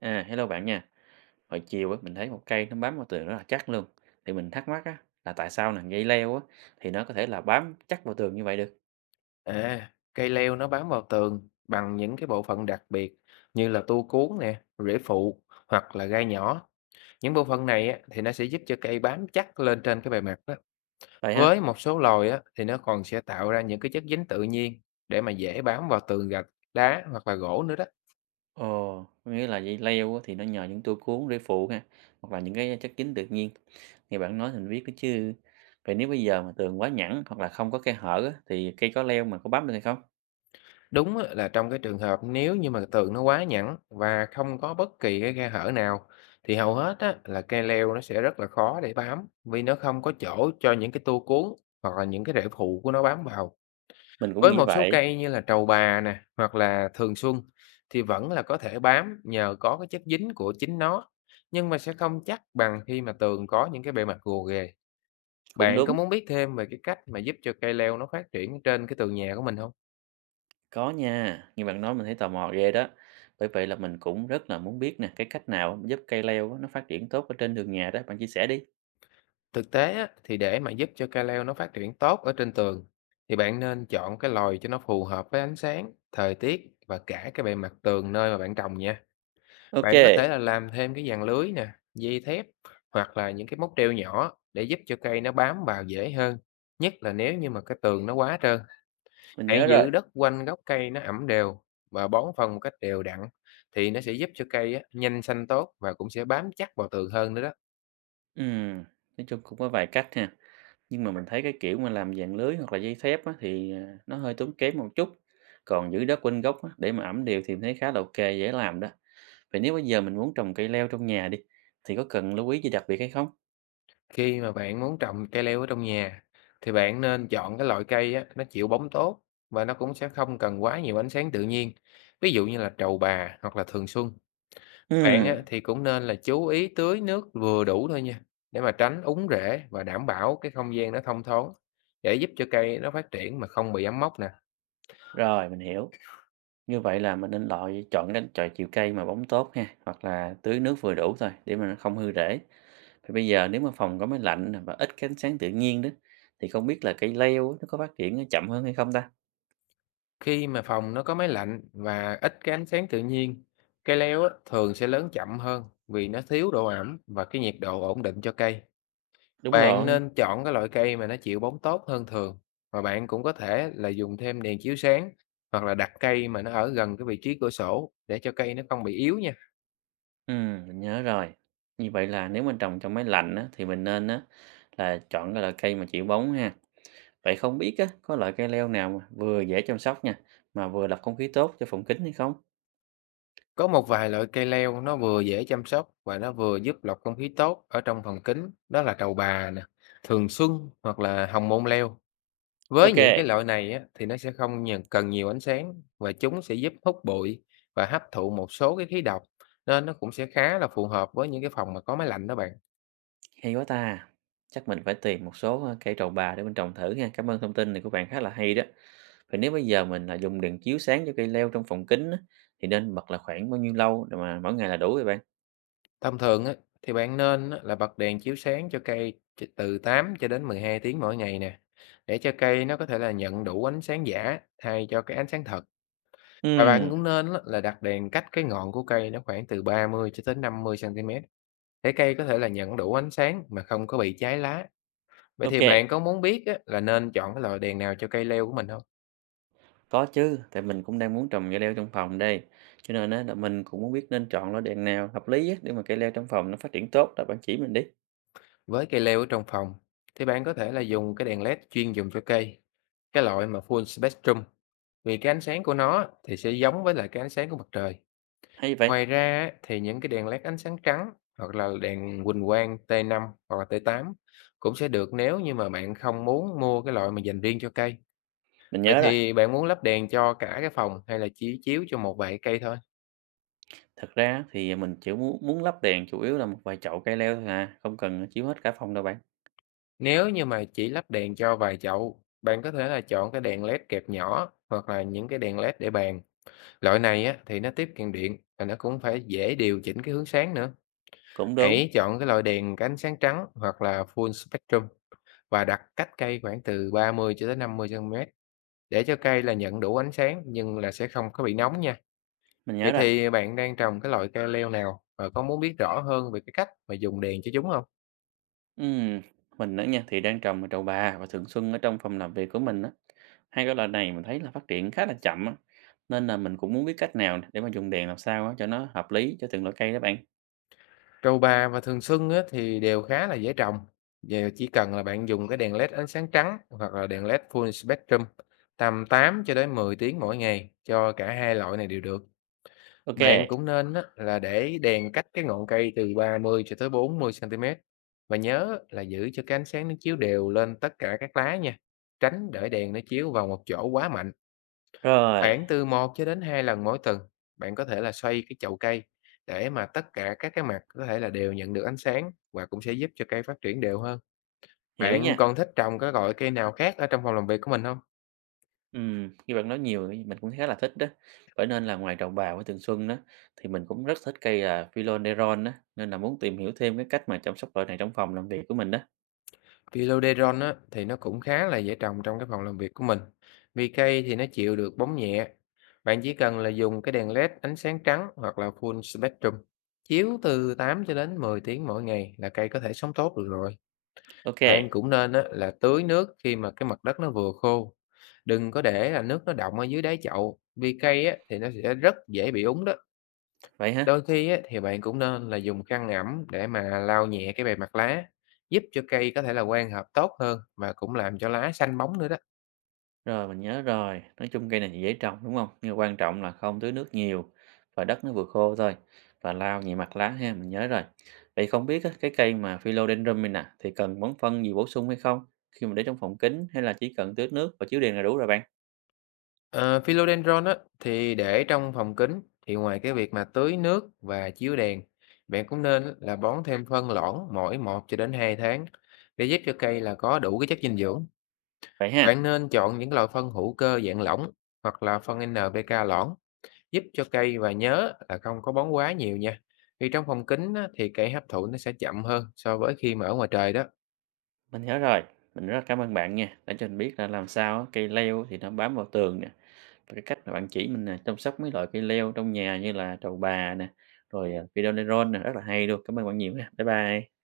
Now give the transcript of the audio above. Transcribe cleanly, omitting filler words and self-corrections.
À, hello bạn nha. Hồi chiều á, mình thấy một cây nó bám vào tường rất là chắc luôn. Thì mình thắc mắc á, là tại sao là dây leo á, thì nó có thể là bám chắc vào tường như vậy được. À, cây leo nó bám vào tường bằng những cái bộ phận đặc biệt như là tua cuốn nè, rễ phụ hoặc là gai nhỏ. Những bộ phận này á, thì nó sẽ giúp cho cây bám chắc lên trên cái bề mặt đó. Vậy hả? Với một số loài á, thì nó còn sẽ tạo ra những cái chất dính tự nhiên để mà dễ bám vào tường gạch, đá hoặc là gỗ nữa đó. Ồ, có nghĩa là dây leo á, thì nó nhờ những tua cuốn, rễ phụ ha, hoặc là những cái chất dính tự nhiên. Nghe bạn nói thì mình biết đó chứ. Vậy nếu bây giờ mà tường quá nhẵn hoặc là không có khe hở á, thì cây có leo mà có bám được hay không? Đúng á, là trong cái trường hợp nếu như mà tường nó quá nhẵn và không có bất kỳ cái khe hở nào thì hầu hết á, là cây leo nó sẽ rất là khó để bám, vì nó không có chỗ cho những cái tua cuốn hoặc là những cái rễ phụ của nó bám vào. Mình cũng Với nghĩ một số vậy, cây như là trầu bà nè hoặc là thường xuân thì vẫn là có thể bám nhờ có cái chất dính của chính nó, nhưng mà sẽ không chắc bằng khi mà tường có những cái bề mặt gồ ghề. cũng Bạn có đúng. muốn biết thêm về cái cách mà giúp cho cây leo nó phát triển trên cái tường nhà của mình không? Có nha, nghe bạn nói mình thấy tò mò ghê đó. Bởi vậy là mình cũng rất là muốn biết nè, cái cách nào giúp cây leo á, nó phát triển tốt ở trên vườn nhà đó, bạn chia sẻ đi. Thực tế á, thì để mà giúp cho cây leo nó phát triển tốt ở trên tường thì bạn nên chọn cái lồi cho nó phù hợp với ánh sáng, thời tiết và cả cái bề mặt tường nơi mà bạn trồng nha. Ok, Bạn có thể là làm thêm cái dàn lưới nè, dây thép hoặc là những cái móc treo nhỏ để giúp cho cây nó bám vào dễ hơn. Nhất là nếu như mà cái tường nó quá trơn, mình hãy nhớ rồi. giữ đất quanh gốc cây nó ẩm đều và bón phân một cách đều đặn, thì nó sẽ giúp cho cây á, nhanh xanh tốt và cũng sẽ bám chắc vào tường hơn nữa đó. Ừm, nói chung cũng có vài cách ha. Nhưng mà mình thấy cái kiểu mà làm dạng lưới hoặc là dây thép á, thì nó hơi tốn kém một chút. Còn giữ đất quanh gốc á, để mà ẩm đều thì mình thấy khá là ok, dễ làm đó. Vậy nếu bây giờ mình muốn trồng cây leo trong nhà đi, thì có cần lưu ý gì đặc biệt hay không? Khi mà bạn muốn trồng cây leo ở trong nhà thì bạn nên chọn cái loại cây á, nó chịu bóng tốt và nó cũng sẽ không cần quá nhiều ánh sáng tự nhiên. Ví dụ như là trầu bà hoặc là thường xuân. Bạn Ừm, á, thì cũng nên là chú ý tưới nước vừa đủ thôi nha, để mà tránh úng rễ và đảm bảo cái không gian nó thông thoáng, để giúp cho cây nó phát triển mà không bị ấm mốc nè. rồi, mình hiểu. Như vậy là mình nên loại chọn cái chọi chịu cây mà bóng tốt ha, hoặc là tưới nước vừa đủ thôi để mà nó không hư rễ. Thì bây giờ nếu mà phòng có máy lạnh nè và ít cái ánh sáng tự nhiên đó thì không biết là cây leo á, nó có phát triển nó chậm hơn hay không ta? Khi mà phòng nó có máy lạnh và ít cái ánh sáng tự nhiên, cây leo á, thường sẽ lớn chậm hơn, vì nó thiếu độ ẩm và cái nhiệt độ ổn định cho cây. Đúng Bạn rồi. nên chọn cái loại cây mà nó chịu bóng tốt hơn thường, và bạn cũng có thể là dùng thêm đèn chiếu sáng hoặc là đặt cây mà nó ở gần cái vị trí cửa sổ, để cho cây nó không bị yếu nha. Ừ, mình nhớ rồi. Như vậy là nếu mình trồng trong máy lạnh á, thì mình nên là chọn cái loại cây mà chịu bóng ha. Vậy không biết á, có loại cây leo nào mà vừa dễ chăm sóc nha, mà vừa lọc không khí tốt cho phòng kính hay không? Có một vài loại cây leo nó vừa dễ chăm sóc và nó vừa giúp lọc không khí tốt ở trong phòng kính, đó là trầu bà nè, thường xuân hoặc là hồng môn leo. Với những Ok. cái loại này á, thì nó sẽ không cần nhiều ánh sáng, và chúng sẽ giúp hút bụi và hấp thụ một số cái khí độc, nên nó cũng sẽ khá là phù hợp với những cái phòng mà có máy lạnh đó bạn. Hay quá ta! Chắc mình phải tìm một số, cây trầu bà để mình trồng thử nha. Cảm ơn thông tin này của bạn khá là hay đó. Vậy nếu bây giờ mình, là dùng đèn chiếu sáng cho cây leo trong phòng kính á, thì nên bật là khoảng bao nhiêu lâu để mà mỗi ngày là đủ vậy bạn? Thông thường á, thì bạn nên á, là bật đèn chiếu sáng cho cây từ 8 cho đến 12 tiếng mỗi ngày nè, để cho cây nó có thể là nhận đủ ánh sáng giả thay cho cái ánh sáng thật. Và bạn Ừm, cũng nên á, là đặt đèn cách cái ngọn của cây nó khoảng từ 30 cho tới 50 cm, để cây có thể là nhận đủ ánh sáng mà không có bị cháy lá. Vậy ok thì bạn có muốn biết á, là nên chọn cái loại đèn nào cho cây leo của mình không? có chứ, tại mình cũng đang muốn trồng cây leo trong phòng đây, cho nên á là mình cũng muốn biết nên chọn loại đèn nào hợp lý á để mà cây leo trong phòng nó phát triển tốt, là bạn chỉ mình đi. Với cây leo ở trong phòng thì bạn có thể là dùng cái đèn LED chuyên dùng cho cây, cái loại mà full spectrum, vì cái ánh sáng của nó thì sẽ giống với lại cái ánh sáng của mặt trời. Hay vậy! Ngoài ra á, thì những cái đèn LED ánh sáng trắng hoặc là đèn huỳnh quang T5 hoặc là T8 cũng sẽ được, nếu như mà bạn không muốn mua cái loại mà dành riêng cho cây. Mình Vậy nhớ rồi, thì bạn muốn lắp đèn cho cả cái phòng hay là chỉ chiếu cho một vài cây thôi? thật ra thì mình chỉ muốn muốn lắp đèn chủ yếu là một vài chậu cây leo thôi à, không cần chiếu hết cả phòng đâu bạn. Nếu như mà chỉ lắp đèn cho vài chậu, bạn có thể là chọn cái đèn LED kẹp nhỏ hoặc là những cái đèn LED để bàn. Loại này á, thì nó tiết kiệm điện và nó cũng phải dễ điều chỉnh cái hướng sáng nữa. Cũng đúng. Hãy chọn cái loại đèn có ánh sáng trắng hoặc là full spectrum và đặt cách cây khoảng từ 30 cho tới 50 cm, để cho cây là nhận đủ ánh sáng nhưng là sẽ không có bị nóng nha. Mình nhớ Vậy rồi. thì bạn đang trồng cái loại cây leo nào, và có muốn biết rõ hơn về cái cách mà dùng đèn cho chúng không? Ừm, mình nữa nha thì đang trồng ở trầu bà và thường xuân ở trong phòng làm việc của mình á. Hai cái loại này mình thấy là phát triển khá là chậm á. Nên là mình cũng muốn biết cách nào để mà dùng đèn làm sao á, cho nó hợp lý cho từng loại cây đó bạn. Trầu bà và thường xuân á, thì đều khá là dễ trồng. Giờ chỉ cần là bạn dùng cái đèn LED ánh sáng trắng hoặc là đèn LED full spectrum tầm 8 cho đến 10 tiếng mỗi ngày cho cả hai loại này đều được. Ok, Bạn cũng nên á, là để đèn cách cái ngọn cây từ 30 cho tới 40 cm, và nhớ là giữ cho cái ánh sáng nó chiếu đều lên tất cả các lá nha. Tránh để đèn nó chiếu vào một chỗ quá mạnh. rồi, Khoảng từ một cho đến 2 lần mỗi tuần, bạn có thể là xoay cái chậu cây để mà tất cả các cái mặt có thể là đều nhận được ánh sáng, và cũng sẽ giúp cho cây phát triển đều hơn. hiểu Bạn nha. còn thích trồng các loại cây nào khác ở trong phòng làm việc của mình không? Khi bạn nói nhiều thì mình cũng khá là thích đó. Bởi nên là ngoài trầu bà với thường xuân đó thì mình cũng rất thích cây là philodendron đó, nên là muốn tìm hiểu thêm cái cách mà chăm sóc loại này trong phòng làm việc của mình đó. Philodendron á, thì nó cũng khá là dễ trồng trong cái phòng làm việc của mình, vì cây thì nó chịu được bóng nhẹ. Bạn chỉ cần là dùng cái đèn LED ánh sáng trắng hoặc là full spectrum, chiếu từ 8 cho đến 10 tiếng mỗi ngày là cây có thể sống tốt được rồi. Ok, Bạn cũng nên á, là tưới nước khi mà cái mặt đất nó vừa khô. Đừng có để là nước nó đọng ở dưới đáy chậu, vì cây á, thì nó sẽ rất dễ bị úng đó. vậy hả? Đôi khi á, thì bạn cũng nên là dùng khăn ẩm để mà lau nhẹ cái bề mặt lá, giúp cho cây có thể là quang hợp tốt hơn và cũng làm cho lá xanh bóng nữa đó. Rồi, mình nhớ rồi. Nói chung cây này thì dễ trồng, đúng không? Nhưng mà quan trọng là không tưới nước nhiều và đất nó vừa khô thôi, và lau nhẹ mặt lá ha, mình nhớ rồi. Vậy không biết á, cái cây mà Philodendron này nè, thì cần bón phân gì bổ sung hay không? Khi mà để trong phòng kính hay là chỉ cần tưới nước và chiếu đèn là đủ rồi bạn? Ờ, philodendron á, thì để trong phòng kính thì ngoài cái việc mà tưới nước và chiếu đèn, bạn cũng nên á, là bón thêm phân loãng mỗi một cho đến 2 tháng, để giúp cho cây là có đủ cái chất dinh dưỡng. Vậy ha, Bạn nên chọn những loại phân hữu cơ dạng lỏng hoặc là phân NPK loãng giúp cho cây, và nhớ là không có bón quá nhiều nha. Vì trong phòng kính á, thì cây hấp thụ nó sẽ chậm hơn so với khi mà ở ngoài trời đó. mình nhớ rồi. Mình rất là cảm ơn bạn nha, đã cho mình biết là làm sao á, cây leo thì nó bám vào tường nè, và cái cách mà bạn chỉ mình, chăm sóc mấy loại cây leo trong nhà như là trầu bà nè, rồi, Philodendron nè, rất là hay luôn. Cảm ơn bạn nhiều nha. Bye bye.